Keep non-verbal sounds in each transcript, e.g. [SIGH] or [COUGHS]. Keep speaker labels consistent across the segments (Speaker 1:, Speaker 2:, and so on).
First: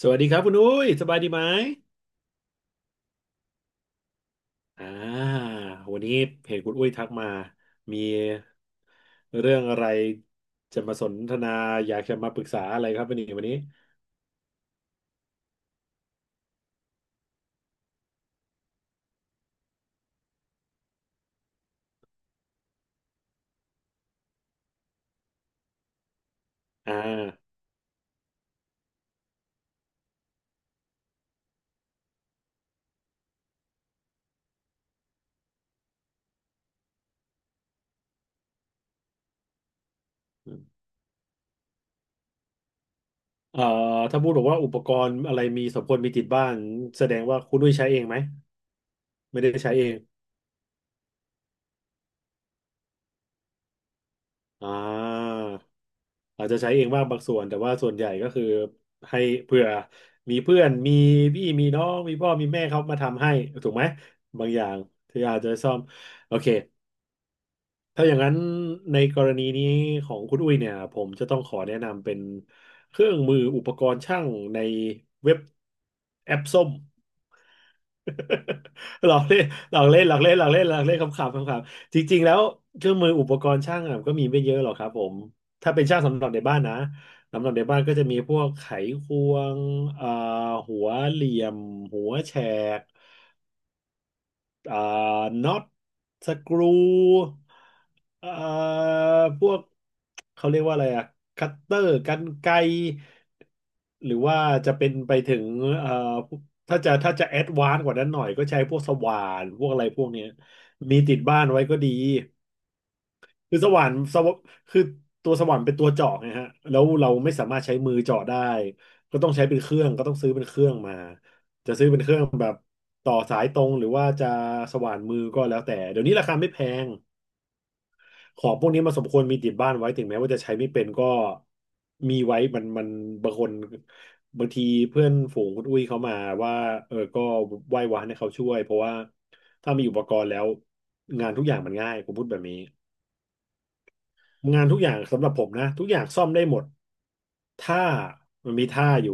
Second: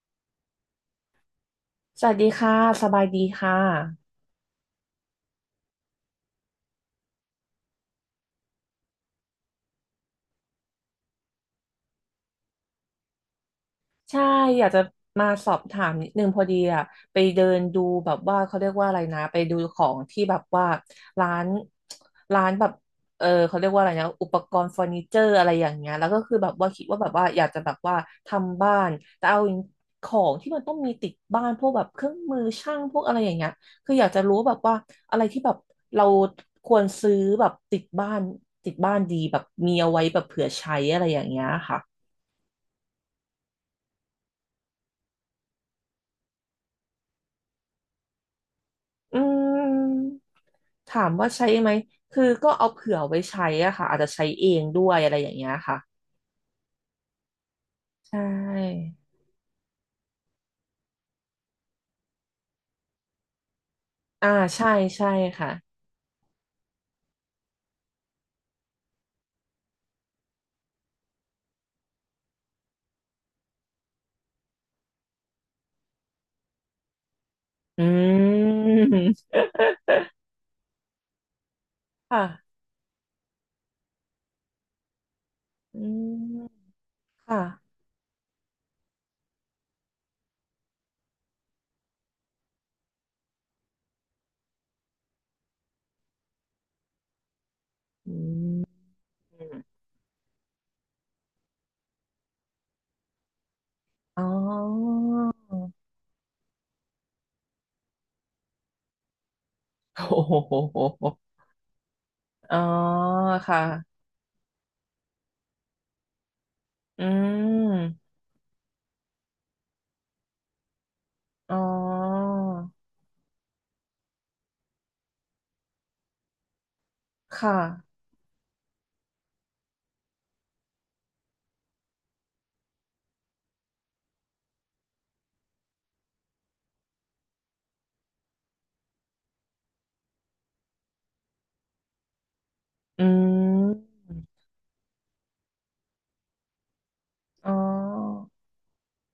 Speaker 1: สวัสดีครับคุณอุ้ยสบายดีไหม
Speaker 2: สวัสดีค่ะสบายดีค่ะ
Speaker 1: อ่าวันนี้เพจคุณอุ้ยทักมา มีเรื่องอะไรจะมาสนทนาอยากจะมาปรึกษาอะไรครับวันนี้
Speaker 2: ใช่อยากจะมาสอบถามนิดนึงพอดีอะไปเดินดูแบบว่าเขาเรียกว่าอะไรนะไปดูของที่แบบว่าร้านร้านแบบเขาเรียกว่าอะไรนะอุปกรณ์เฟอร์นิเจอร์อะไรอย่างเงี้ยแล้วก็คือแบบว่าคิด
Speaker 1: อ่า
Speaker 2: ว่าแบบว่าอยากจะแบบว่าทำบ้านแต่เอาของที่มันต้องมีติดบ้านพวกแบบเครื่องมือช่างพวกอะไรอย่างเงี้ยคืออยากจะรู้แบบว่าอะไรที่แบบเราควรซื้อแบบติดบ้านติดบ้านดีแบบมีเอาไว้แบบเผื่อใช้อะไรอย่างเงี้ยค่ะ
Speaker 1: เอ่อถ้าพูดบอกว่าอุปกรณ์อะไรมีสมควรมีติดบ้านแสดงว่าคุณอุ้ยใช้เองไหม
Speaker 2: อื
Speaker 1: ไม่ได้
Speaker 2: ม
Speaker 1: ใช้เอง
Speaker 2: ถามว่าใช้ไหมคือก็เอาเผื่อไว้ใช้อะค่ะอาจจะใช้เอง
Speaker 1: อ่
Speaker 2: ด้วยอะไรอย่าง
Speaker 1: า
Speaker 2: เงี้ยค่ะ
Speaker 1: อาจจะใช้เองบ้างบางส่วนแต่ว่าส่วนใหญ่
Speaker 2: ใช
Speaker 1: ก็คือ
Speaker 2: ่
Speaker 1: ให้เผื่อมีเพื่อนมีพี่มีน้องมีพ่อมีแม่เขามาทำให้ถูกไหม
Speaker 2: อ่า
Speaker 1: บางอ
Speaker 2: ใช่
Speaker 1: ย่าง
Speaker 2: ใช่
Speaker 1: ที่อาจ
Speaker 2: ค่ะ
Speaker 1: จะซ่อมโอเค ถ้าอย่างนั้นในกรณีนี้ของคุณอุ้ยเนี่ยผมจะต้องขอแนะนำเป็นเครื่องมืออุปกรณ์ช่างในเว็บแอปส้ม
Speaker 2: อื
Speaker 1: [LAUGHS] หลอก
Speaker 2: ม
Speaker 1: เล่นหลอกเล่นหลอกเล่นหลอกเล่นหลอกเล่นคำขำคำขำจริงๆแล้ว
Speaker 2: ค่ะ
Speaker 1: เครื่องมืออุปกรณ์ช่างอะก็มีไม่เยอะหรอกครับผมถ้า
Speaker 2: อื
Speaker 1: เป็นช่างสำหรับในบ้าน
Speaker 2: ม
Speaker 1: นะ
Speaker 2: ค่ะ
Speaker 1: สำหรับในบ้านก็จะมีพวกไขควงเอ่อหัวเหลี่ยมหัวแฉก อ่าน็อตสกรูอ่าพ
Speaker 2: อื
Speaker 1: วก
Speaker 2: ม
Speaker 1: เขาเรียกว่าอะไรอะคัตเตอร์กรรไกรหรือ
Speaker 2: อ๋
Speaker 1: ว่าจะเป็น
Speaker 2: อ
Speaker 1: ไปถึงเอ่อถ้าจะแอดวานซ์กว่านั้นหน่อยก็ใช้พวกสว่านพวกอะไรพ
Speaker 2: โอ้
Speaker 1: วกเนี้ย
Speaker 2: โ
Speaker 1: มี
Speaker 2: ห
Speaker 1: ติดบ้านไว้ก็ดี
Speaker 2: อ๋อ
Speaker 1: คือสว่าน
Speaker 2: ค่ะ
Speaker 1: สวคือตัวสว่านเป็นตัวเจาะไงฮะแล้ว
Speaker 2: อื
Speaker 1: เราไม่สามารถใช้มือ
Speaker 2: ม
Speaker 1: เจาะได้ ก็ต้องใช้เป็นเครื่อง ก็ต้องซื้อเป็นเครื่องมา
Speaker 2: อ๋
Speaker 1: จะซื้อเป็นเครื่อ
Speaker 2: อ
Speaker 1: งแบบต่อสายตรงหรือว่าจะสว่านมือก็แล้วแต่เดี๋ยวนี้ราคาไม่แพง
Speaker 2: ค่ะ
Speaker 1: ของพวกนี้มันสมควรมีติดบ้านไว้ถึงแม้ว่าจะใช้ไม่เป็นก็มีไว้มันบางคนบางทีเพื่อนฝูงคุณอุ้ยเขามาว่าเออก็ไหว้วานให้เขาช่วย เพราะว่าถ้ามีอุปกรณ์แล้วงานทุกอย่างมันง่ายผมพูดแบบนี้
Speaker 2: อืม
Speaker 1: งานทุกอย่างสำหรับผมนะทุกอย่างซ่อมได้หมด
Speaker 2: อ๋อ
Speaker 1: ถ้ามันมีท่าอยู่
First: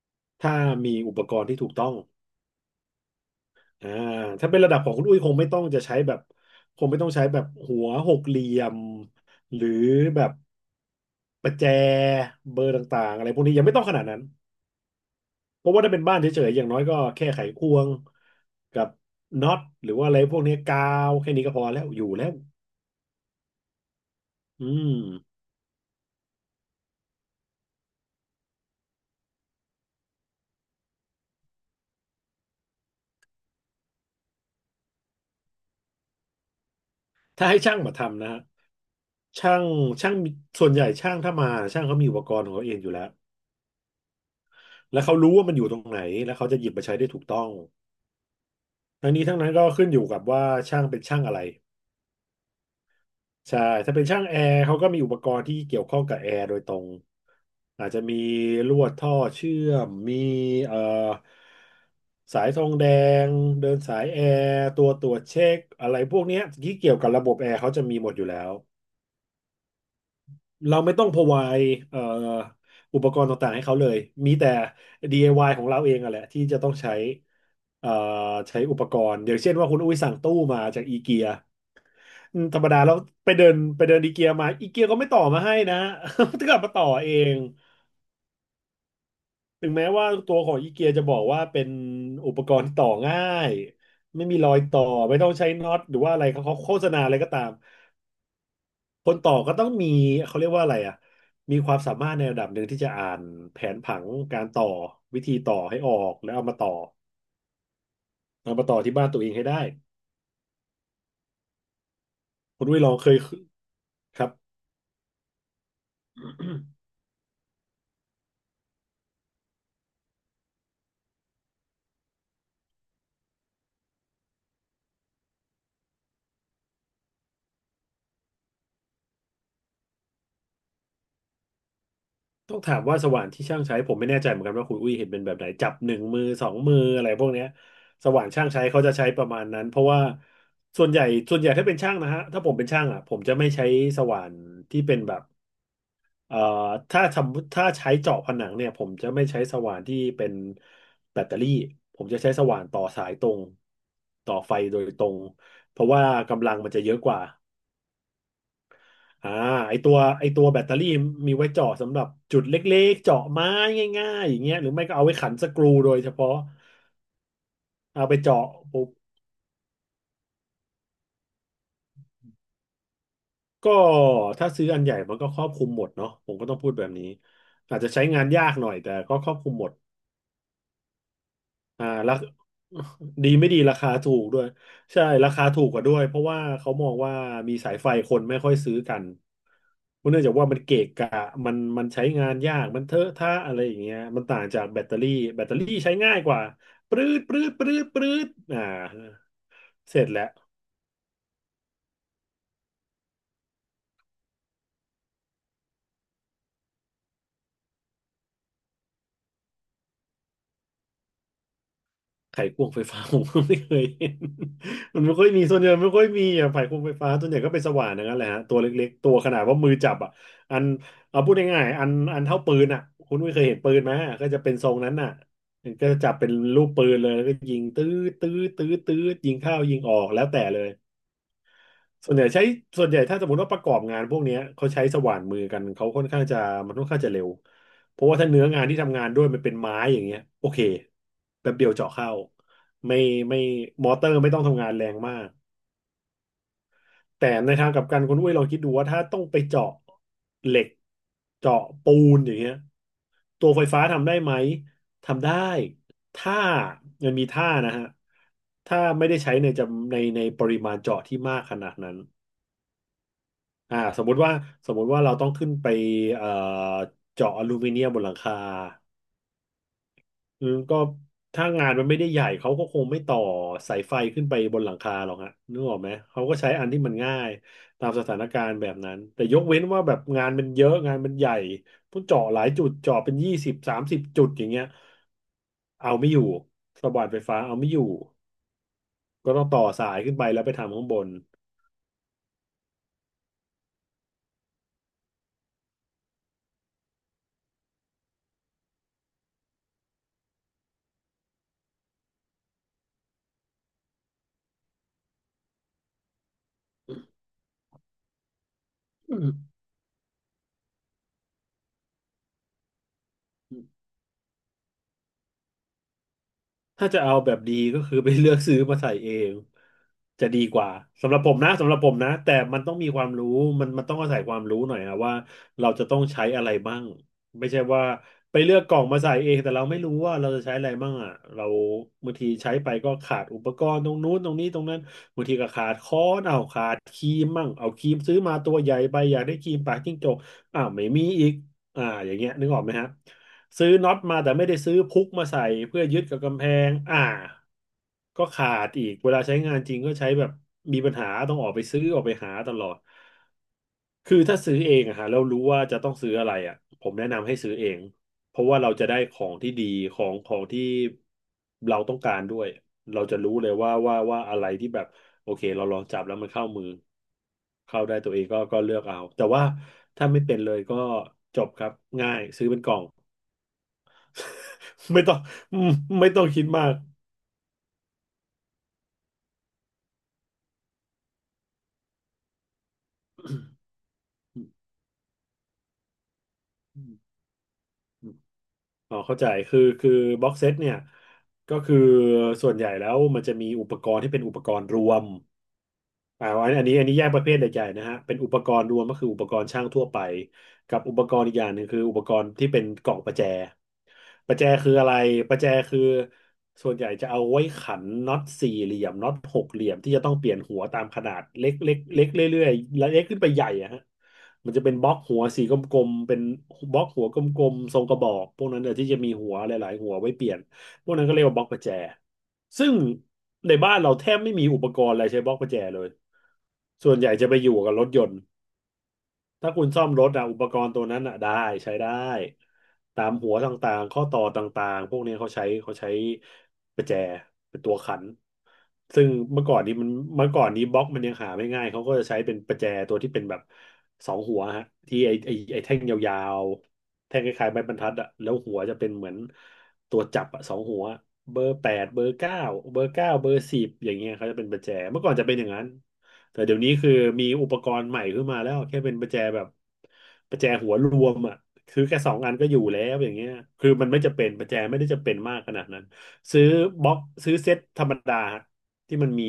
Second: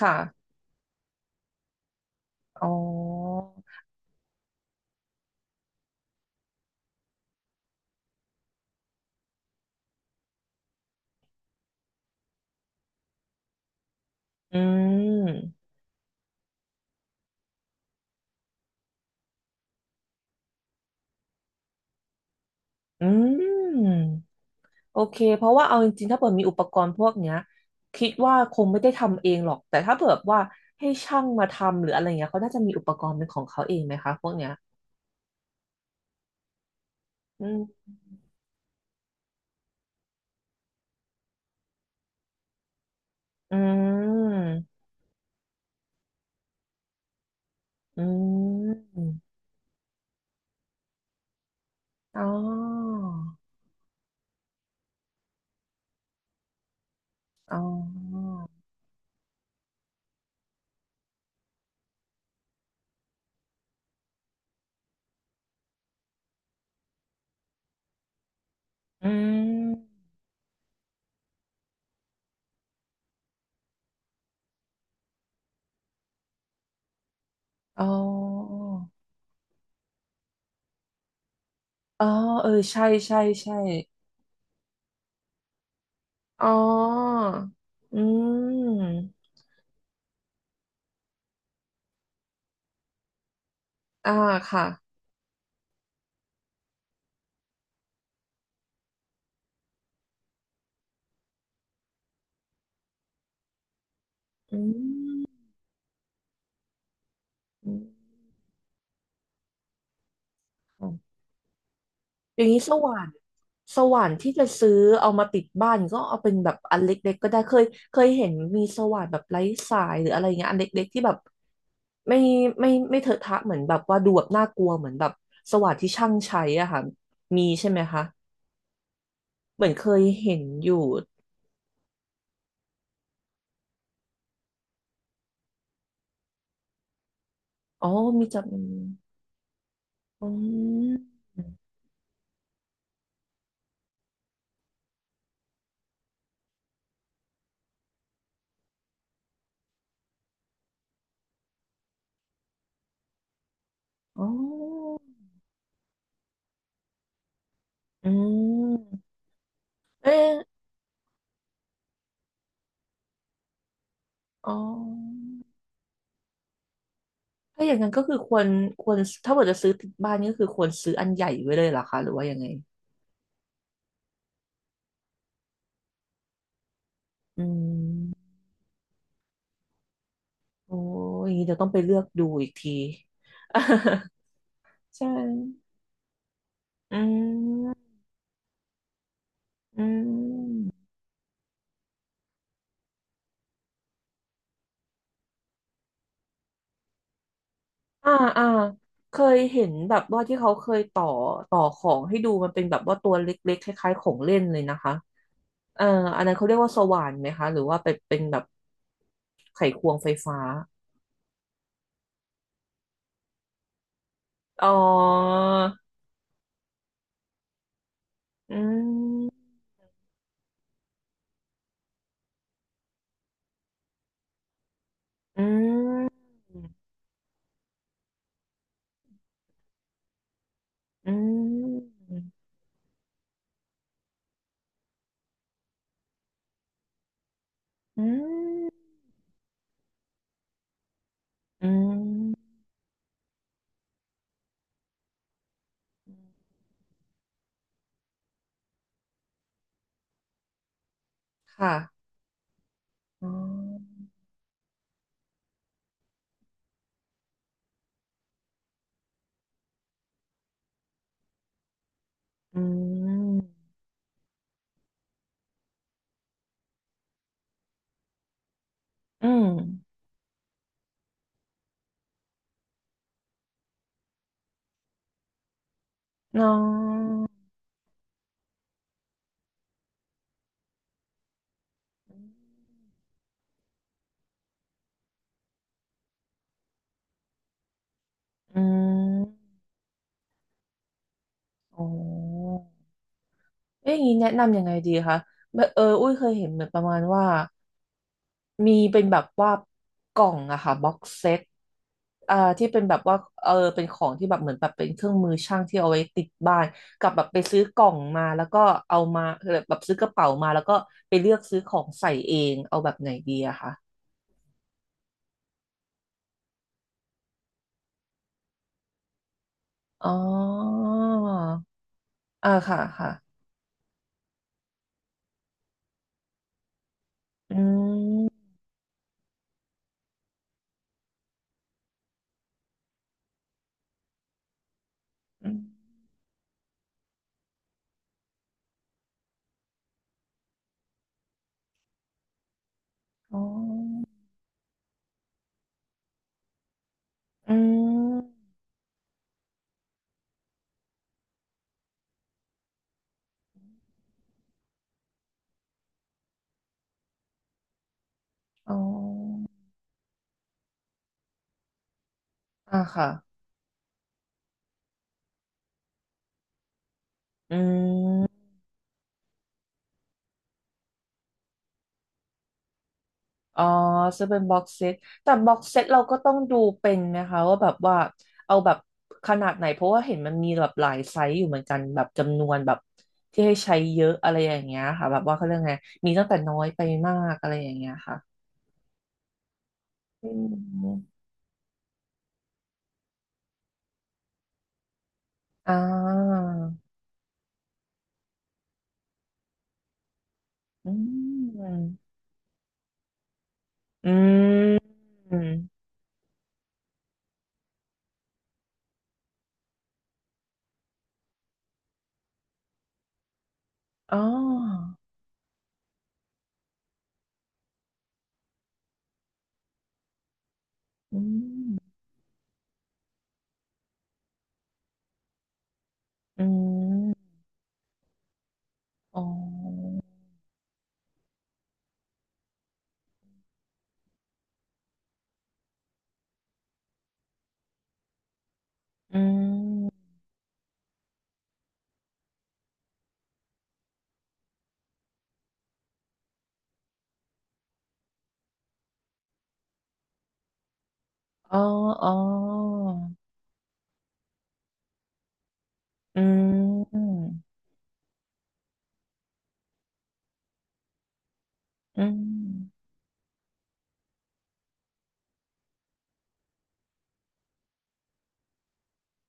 Speaker 2: ค่ะ
Speaker 1: ถ้ามีอุปกรณ์ที่ถูกต้อง
Speaker 2: อ๋อ
Speaker 1: อ่าถ้าเป็นระดับของคุณอุ้ยคงไม่ต้องจะใช้แบบคงไม่ต้องใช้แบบหัวหกเหลี่ยมหรือแบบประแจเบอร์ต่างๆอะไรพวกนี้ยังไม่ต้องขนาดนั้น
Speaker 2: อืม
Speaker 1: เพราะว่าถ้าเป็นบ้านเฉยๆอย่างน้อยก็แค่ไขควงกับน็อตหรือว่าอะไรพวกนี้กาวแค่นี้ก็พอแล้วอยู่แล้ว
Speaker 2: อืม
Speaker 1: อื
Speaker 2: โอเค
Speaker 1: ม
Speaker 2: เพราะว่าเอาจริงๆถ้าเปิดมีอุปกรณ์พวกเนี้ยคิดว่าคงไม่ได้ทำเองหรอกแต่ถ้าเปิดว่าให้ช่างมาทำหรืออะไรเงี้ยเขาน่าจะมีอุปกรณ์เป็นของเขาเองไหมคะพวกเนี้ยอื
Speaker 1: ถ้าให้ช่าง
Speaker 2: ม
Speaker 1: มาทำนะ ช่างช่างมีส่วนใหญ่ช่างถ้ามาช่างเขามีอุปกรณ์ของเขาเองอยู่แล้ว
Speaker 2: อืม
Speaker 1: แล้วเขารู้ว่ามันอยู่ตรงไหนแล้วเขาจะหยิบมาใช้ได้ถูกต้อง
Speaker 2: อืม
Speaker 1: ทั้งนี้ทั้งนั้นก็ขึ้นอยู่กับว่าช่างเป็นช่างอะไร
Speaker 2: อ๋อ
Speaker 1: ใช่ถ้าเป็นช่างแอร์เขาก็มีอุปกรณ์ที่เกี่ยวข้องกับแอร์โดยตรง
Speaker 2: อ๋อ
Speaker 1: อาจจะมีลวดท่อเชื่อมมีเอ่อสายทองแดงเดินสายแอร์ตัวตรวจเช็คอะไรพวกเนี้ยที่เกี่ยวกับระบบแอร์เขาจะมีหมดอยู่แล้ว
Speaker 2: อืม
Speaker 1: เราไม่ต้อง provide อุปกรณ์ต่างๆให้เขาเลยมีแต่ DIY ของเราเองอะแหละที่จะต้องใช้
Speaker 2: อ๋อ
Speaker 1: เอ่อใช้อุปกรณ์อย่างเช่นว่าคุณอุ้ยสั่งตู้มาจากอีเกีย
Speaker 2: อ๋อเออ
Speaker 1: ธรรมดา
Speaker 2: ใช่
Speaker 1: แล้ว
Speaker 2: ใช่
Speaker 1: ไปเดิ
Speaker 2: ใช่
Speaker 1: นไปเดินอีเกียมาอีเกียก็ไม่ต่อมาให้นะ [LAUGHS] ต้
Speaker 2: อ๋
Speaker 1: อ
Speaker 2: อ
Speaker 1: งกลับมาต่อเอง
Speaker 2: อืม
Speaker 1: ถึงแม้ว่าตัวของอีเกียจะบอกว่าเป็นอุปกรณ์ที่ต่อง่าย
Speaker 2: อ่า
Speaker 1: ไม่มีรอย
Speaker 2: ค่ะ
Speaker 1: ต่อไม่ต้องใช้น็อตหรือว่าอะไรเขาโฆษณาอะไรก็ตาม คนต่อก็ต้องมีเขาเรียกว่าอะไรอ่ะมีความสามารถในระดับหนึ่งที่จะอ่านแผนผังการ
Speaker 2: อื
Speaker 1: ต่อวิ
Speaker 2: ม
Speaker 1: ธีต่อให้ออกแล้วเอามาต่อ
Speaker 2: อ
Speaker 1: เอามาต่อที่บ้านตัวเองให้ได้
Speaker 2: ืม อย่างนี้
Speaker 1: คุณ
Speaker 2: ส
Speaker 1: อุ้ยลอง
Speaker 2: ว่า
Speaker 1: เค
Speaker 2: น
Speaker 1: ย
Speaker 2: สว่าน
Speaker 1: ครั
Speaker 2: ที่
Speaker 1: บ
Speaker 2: จะซื้อเอามาติดบ้านก็เอาเป็นแบบอัน
Speaker 1: [COUGHS]
Speaker 2: เล็กๆก็ได้เคยเคยเห็นมีสว่านแบบไร้สายหรืออะไรเงี้ยอันเล็กๆที่แบบไม่ไม่เถอะทะเหมือนแบบว่าดูแบบน่ากลัวเหมือนแบบสว่านที่ช่างใช้อะค่ะมีใช่ไหมคะเหมือนเคยเห็นอยู่
Speaker 1: [CLEARS THROAT] ต้องถามว่าสว่านที่ช่างใช้ผมไม่แน่ใจเหมือนกันว่าคุณอุ้ยเห็นเป็นแบบไหนจับหนึ่งมือสองมืออะไรพวกเนี้ย
Speaker 2: อ๋อ
Speaker 1: สว่า
Speaker 2: มี
Speaker 1: น
Speaker 2: จับ
Speaker 1: ช่าง
Speaker 2: มื
Speaker 1: ใช้
Speaker 2: อ
Speaker 1: เขาจะใช้ประมาณนั้นเพราะว่า
Speaker 2: อื
Speaker 1: ส่วนใหญ่
Speaker 2: ม
Speaker 1: ส่วนใหญ่ถ้าเป็นช่างนะฮะถ้าผมเป็นช่างอ่ะผมจะไม่ใช้สว่านที่เป็นแบบ เอ่อถ้าสมมุติถ้าใช้เจาะผนังเนี่ยผมจะไม่ใช้สว่านที่เป็นแบตเตอรี่ผมจะใช้สว่านต่อสายตรง
Speaker 2: อ๋
Speaker 1: ต่อไฟโดย
Speaker 2: อ
Speaker 1: ตรงเพราะว่ากำลังมันจะเยอะกว่า
Speaker 2: อืม
Speaker 1: อ่าไอตัว
Speaker 2: เอ๊
Speaker 1: ไอ
Speaker 2: ะ
Speaker 1: ตัวแบตเตอรี่มีไว้เจาะสำหรับจุดเล็กๆเจาะไม้ง่ายๆอย่าง
Speaker 2: อ๋อ
Speaker 1: เงี้ยหรือไม่ก็เอาไว้ขันสกรูโดยเฉพาะ
Speaker 2: ถ้าอย่างนั้นก็
Speaker 1: เอาไป
Speaker 2: คือคว
Speaker 1: เจาะ
Speaker 2: รค
Speaker 1: ปุ๊บ
Speaker 2: วรถ้าเกิดจะซื้อติดบ้านนี่ก็คือควรซื้ออันใหญ่ไว้เลยเหรอคะหรือว่ายังไง
Speaker 1: ก็ถ้าซื้ออันใหญ่มันก็ครอบคลุมหมดเนาะผมก็ต้องพูดแบบนี้
Speaker 2: อื
Speaker 1: อาจจะใช้งาน
Speaker 2: ม
Speaker 1: ยากหน่อยแต่ก็ครอบคลุมหมด
Speaker 2: โอ้ยอย่างนี้เดี๋ยวต้องไปเลือก
Speaker 1: แล้ว
Speaker 2: ดูอีกที
Speaker 1: [LAUGHS] ดีไม่ดีราคาถูกด้วย
Speaker 2: [LAUGHS]
Speaker 1: ใช่
Speaker 2: ใช่
Speaker 1: ราคาถูกกว่าด้วยเพราะว่าเขามอ
Speaker 2: อื
Speaker 1: งว่ามีสายไฟ
Speaker 2: ม
Speaker 1: คนไม่ค่อยซื้อกัน
Speaker 2: อื
Speaker 1: เพราะเนื่องจากว่ามัน
Speaker 2: ม
Speaker 1: เกะกะมันใช้งานยากมันเทอะทะอะไรอย่างเงี้ยมันต่างจากแบตเตอรี่แบตเตอรี่ใช้ง่ายกว่าปรื๊ดปรื๊ดปรื๊ดปรื๊
Speaker 2: อ่า
Speaker 1: ด
Speaker 2: อ่าเคยเห็นแบ
Speaker 1: เส
Speaker 2: บ
Speaker 1: ร็จ
Speaker 2: ว่า
Speaker 1: แล้ว
Speaker 2: ที่เขาเคยต่อของให้ดูมันเป็นแบบว่าตัวเล็กๆคล้ายๆของเล่นเลยนะคะเอ่ออันนั้นเขาเรียกว่าสว่านไหมคะหรือว่าเป็นเป็นแบบไขควงไฟฟ้า
Speaker 1: ไขควงไฟฟ้า [LAUGHS] ผมก็ไม่เคยเห็น
Speaker 2: อ๋อ
Speaker 1: มันไม่ค่อยมีส่วนใหญ่ไม่ค่อยมีอ่ะไขควงไฟฟ้าส่วนใหญ่ก็เป็นสว่านอย่างนั้นแหละฮะตั
Speaker 2: อื
Speaker 1: วเล็กๆ ตัวขนา
Speaker 2: ม
Speaker 1: ดว่ามือจับอ่ะอันเอาพูดง่ายๆอันเท่าปืนอ่ะคุณไม่เคยเห็นปืนไหมก็จะเป็นทรงนั้นน่ะก็จะจับเป็นลูกปืนเลยแล้วก็ยิงตื้อตื้อตื้อตื้อยิงเข้ายิงออกแล้วแต่เลย
Speaker 2: อื
Speaker 1: ส่วนใหญ่
Speaker 2: ม
Speaker 1: ใช้ส่วนใหญ่ถ้าสมมติว่าประกอบงานพวกเนี้ยเขาใช้สว่านมือกันเขาค่อนข้างจะมันค่อนข้างจะเร็วเพ
Speaker 2: อื
Speaker 1: ราะว่าถ้าเนื้องาน
Speaker 2: ม
Speaker 1: ที่ทำงานด้วยมันเป็นไม้อย่างเงี้ยโอเคแป๊บ
Speaker 2: อื
Speaker 1: เดียวเจาะเข้า
Speaker 2: ม
Speaker 1: ไม่ไม่มอเตอร์ไม่ต้องทำงานแรงมากแต่ในทางกลับกันคุณอุ้ยลองคิดดูว่าถ้าต้องไปเจาะเหล็กเจาะปู
Speaker 2: ค่ะ
Speaker 1: นอย่างเงี้ย
Speaker 2: อ๋
Speaker 1: ตัวไฟฟ้า
Speaker 2: อ
Speaker 1: ทำได้ไหมทำได้ถ้ามันมีท่านะฮะถ้าไม่ได้ใช้ในจำในปริมาณเจาะที่มากขนาดนั้น
Speaker 2: อืม
Speaker 1: อ่าสมมุติว่าสมมุติว่าเราต้องขึ้นไปเอ่อเจาะอลูมิเนียมบนหลังคา
Speaker 2: อืม
Speaker 1: อืมก็ถ้างานมันไม่ได้ใหญ่เขาก็คงไม่ต่อสายไฟขึ้นไปบนหลังคาหรอกฮะนึกออกไหมเขาก็
Speaker 2: น้
Speaker 1: ใช้
Speaker 2: อ
Speaker 1: อันที่มันง่าย
Speaker 2: ง
Speaker 1: ตามสถานการณ์แบบนั้นแต่ยกเว้นว่าแบบงานมันเยอะงานมันใหญ่ต้องเจาะหลายจุดเจาะเป็น2030จุดอย่างเงี้ยเอาไม่อยู่สว่านไฟฟ้าเอาไม่อยู่
Speaker 2: อื
Speaker 1: ก็ต้อง
Speaker 2: ม
Speaker 1: ต่อสายขึ้นไปแล้วไปทำข้างบน
Speaker 2: อ๋อเอ๊ะอย่างนี้แนะนำยังไงดีคะแบบอุ้ยเคยเห็นเหมือนประมาณว่า มีเป็นแบบว่ากล่องอะค่ะบ็อกเซตอ่าที่เป็นแบบว่าเป็นของที่แบบเหมือนแบบเป็นเครื่องมือช่างที่เอาไว้ติดบ้านกับแบบไปซื้อกล่องมาแล้วก็เอามาแบบซื้อกระเป๋ามาแล้วก็ไปเลือกซื้อของใส่เองเอาแบบไหนดีอะค่ะ
Speaker 1: ถ้าจะเอาแบบดีก็คือไปเลือกซื้อมาใส่เอง
Speaker 2: อ๋อ
Speaker 1: จะดีกว่าสำหรับผมนะสำหรับผมนะแต่
Speaker 2: อ่า
Speaker 1: มันต้อง
Speaker 2: ค่ะ
Speaker 1: มีควา
Speaker 2: ค่ะ
Speaker 1: มรู้มันต้องอาศัยความรู้หน่อยอะว่าเราจะต้องใช้อะไรบ้างไม่
Speaker 2: อื
Speaker 1: ใช่ว่าไป
Speaker 2: ม
Speaker 1: เลือกกล่องมาใส่เองแต่เราไม่รู้ว่าเราจะใช้อะไรบ้างอะเราบางทีใช้ไปก็ขาดอุปกรณ์ตรงนู้นตรงนี้ตรงนั้นบางทีก็
Speaker 2: อม
Speaker 1: ขาดค้อนเอาขาดครีมมั่งเอาครีมซื้อมาตัวใหญ่ไปอยากได้ครีมปากจิ้งจกอ้าวไม่มีอีกอ่าอย่างเงี้ยนึกออกไหมฮะ
Speaker 2: อ๋อ
Speaker 1: ซื้อน็อตมาแต่ไม่ได้ซื้อพุกมาใส่เพื่อยึดกับกำแพงอ่า
Speaker 2: อื
Speaker 1: ก็
Speaker 2: ม
Speaker 1: ขาดอีกเวลาใช้งานจริงก็ใช้แบบมีปัญหาต้องออกไปซื้อออกไปหาตลอดคือถ้าซื้อเองอะฮะแล้วรู้ว่าจะต้องซื้ออะไรอะผมแนะนำให้ซื้อเองเพราะว่าเรา
Speaker 2: อ๋อ
Speaker 1: จะได้ของที่ดีของที่เราต้องการด้วย
Speaker 2: อ่า
Speaker 1: เรา
Speaker 2: ค่ะ
Speaker 1: จะรู้เลยว่าอะไรที่แบบโอเคเราลองจับแล้วมันเข้ามือ
Speaker 2: อื
Speaker 1: เข้าได้ตัวเองก็
Speaker 2: ม
Speaker 1: ก็เลือกเอาแต่ว่าถ้าไม่เป็นเลยก็จบครับง่ายซื้อเป็นกล่อง
Speaker 2: อ๋อซื้อเป็นบ็อกเซ
Speaker 1: [LAUGHS]
Speaker 2: ต
Speaker 1: ไม่ต้อง
Speaker 2: แต่บ็
Speaker 1: [LAUGHS]
Speaker 2: อ
Speaker 1: อื
Speaker 2: ก
Speaker 1: ม
Speaker 2: เซตเรา
Speaker 1: ไม่
Speaker 2: ก็
Speaker 1: ต้อง
Speaker 2: ต้อง
Speaker 1: คิด
Speaker 2: ดู
Speaker 1: มาก
Speaker 2: เป็นไหมคะว่าแบบว่าเอาแบบขนาดไหนเพราะว่าเห็นมันมีแบบหลายไซส์อยู่เหมือนกันแบบจำนวนแบบที่ให้ใช้เยอะอะไรอย่างเงี้ยค่ะแบบว่าเขาเรื่องไงมีตั้งแต่น้อยไปมากอะไรอย่างเงี้ยค่ะ
Speaker 1: อ๋อเข้าใจคือบ็
Speaker 2: อื
Speaker 1: อกเซตเนี่ย
Speaker 2: ม
Speaker 1: ก็คือส่วนใหญ่แล้วมันจะมีอุปกรณ์ที่เป็นอุปกรณ์รวม
Speaker 2: อ่
Speaker 1: อ่า
Speaker 2: า
Speaker 1: อันอันนี้แยกประเภทใหญ่ๆนะฮะเป็นอุปกรณ์รวมก็คืออุปกรณ์ช่างทั่วไปกับ
Speaker 2: อื
Speaker 1: อุปกรณ์อีกอย่างหนึ่งคืออุปก
Speaker 2: ม
Speaker 1: รณ์ที่เป็นกล่องประแจ
Speaker 2: อ
Speaker 1: ประแจคือ
Speaker 2: ื
Speaker 1: อะไรป
Speaker 2: ม
Speaker 1: ระแจคือส่วนใหญ่จะเอาไว้ขันน็อตสี่เหลี่ยมน็อตหกเหลี่ยมที่จะต้องเปลี่ยนหัวตามขนาดเล็กเรื่อยๆและเล็กขึ้นไปใหญ่อะฮะ
Speaker 2: อ๋
Speaker 1: มันจะเป็นบล็
Speaker 2: อ
Speaker 1: อกหัวสีกลมๆเป็นบล็อกหัวกลมๆทรงกระบอกพวกนั้นเนี่ยที่จะมีหัวหลายๆหัวไว้เปลี่ยนพวกนั้นก็
Speaker 2: อื
Speaker 1: เรียกว่าบล็อกประแจ
Speaker 2: ม
Speaker 1: ซึ่งในบ้านเราแทบไม่มีอุปกรณ์อะไรใช้บล็อกประแจเลย
Speaker 2: อื
Speaker 1: ส่วนใหญ่จะ
Speaker 2: ม
Speaker 1: ไปอยู่กับรถยนต์
Speaker 2: อ๋อ
Speaker 1: ถ้าคุณซ่อมรถอะอุปกรณ์ตัวนั้นอะได้ใช้ได้ตามหัวต่างๆข้อต่อต่างๆพวกนี้เขาใช้ประแจเป็นตัวขันซึ่ง
Speaker 2: อื
Speaker 1: เมื่อก่อนนี้มัน
Speaker 2: ม
Speaker 1: เมื่อก่อนนี้บล็อกมันยังหาไม่ง่ายเขาก็จะใช้เป็นประแจตัวที่เป็นแบบสองหัวฮะที่ไอไอไอแท่งยาวๆแท่งคล้ายๆไม้บรรทัดอะแล้วหัวจะเป็นเหมือนตัวจับอะสองหัวเบอร์
Speaker 2: อ๋อ
Speaker 1: 8เบอ
Speaker 2: อ๋อ
Speaker 1: ร์เก้าเบอร์เก้าเบอร์สิบอย่างเงี้ยเขาจะเป็นประแจเมื่อก่อนจะเป็นอย่างนั้น
Speaker 2: อื
Speaker 1: แต่เดี๋ยวนี้คือ
Speaker 2: ม
Speaker 1: มีอุปกรณ์ใหม่ขึ้นมาแล้วแค่เป็นประแจแบบประแจหัวรวมอ่ะคือแค่
Speaker 2: อื
Speaker 1: สอ
Speaker 2: ม
Speaker 1: งอันก็อยู่แล้วอย่างเงี้ยคือมันไม่จะเป็นประแจไม่ได้จะเป็นมากขนาดนั้นซื้อบล็อกซื้อเซ็ตธรรมดาที่มันมี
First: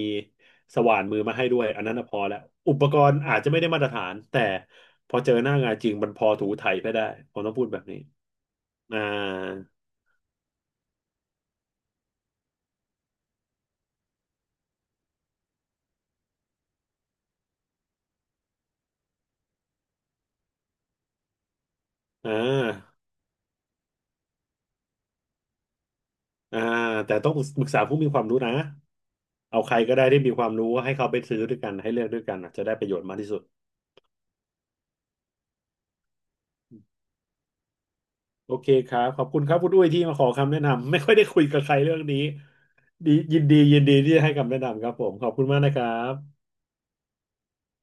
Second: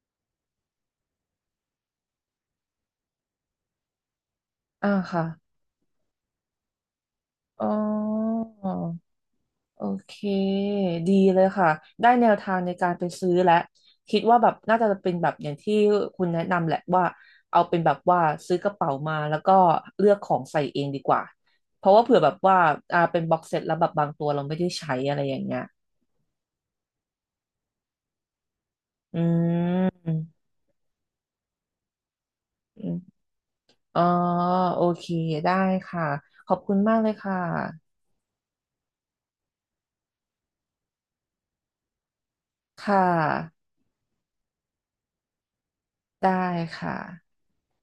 Speaker 1: สว่านมือมาให้ด้วยอันนั้นน่ะพอแล้วอุปกรณ์อาจจะไม่ได้มาตรฐานแต่
Speaker 2: อ่า
Speaker 1: พอ
Speaker 2: ค่ะ
Speaker 1: เจอหน้างานจริงมันพอถูไถไปได้ผมต้องพู
Speaker 2: อ๋
Speaker 1: ดแบบนี้
Speaker 2: อ
Speaker 1: อ่า
Speaker 2: โอเคดีเลยค่ะได้แนวทางในการไปซื้อแล้ว คิดว่าแบบน่าจะเป็นแบบอย่างที่คุณแนะนำแหละว่า เอาเป็นแบบว่าซื้อกระเป๋ามาแล้วก็เลือกของใส่เองดีกว่าเพราะว่าเผื่อแบ
Speaker 1: อ่
Speaker 2: บว่า
Speaker 1: า
Speaker 2: อ่าเป็นบ็อกเซตแล้วแบบบางตัวเราไม่ได้ใช้อะไรอย่างเงี้ย
Speaker 1: อ่าแต่ต้องปรึกษาผู้มีความรู้นะ
Speaker 2: อื
Speaker 1: เอาใครก็ได้ที่มี
Speaker 2: ม
Speaker 1: ความรู้ให้เขาไปซื้อด้วยกันให้เลือกด้วยกันอ่ะจะได้ป
Speaker 2: อื
Speaker 1: ระโย
Speaker 2: ม
Speaker 1: ชน์มากที่สุด
Speaker 2: อ๋อโอเคได้ค่ะขอบคุณมากเลยค่ะ
Speaker 1: โอเคครับขอบคุณครับคุณอุ้ยที่มาขอคำแนะนำไม่ค่อยได้คุยกับใครเรื่องนี้
Speaker 2: ค่
Speaker 1: ดียินดี
Speaker 2: ะ
Speaker 1: ยินดีที่จะให้คำแนะนำครับผมขอบคุณมากนะครั
Speaker 2: ได้
Speaker 1: บ
Speaker 2: ค่ะ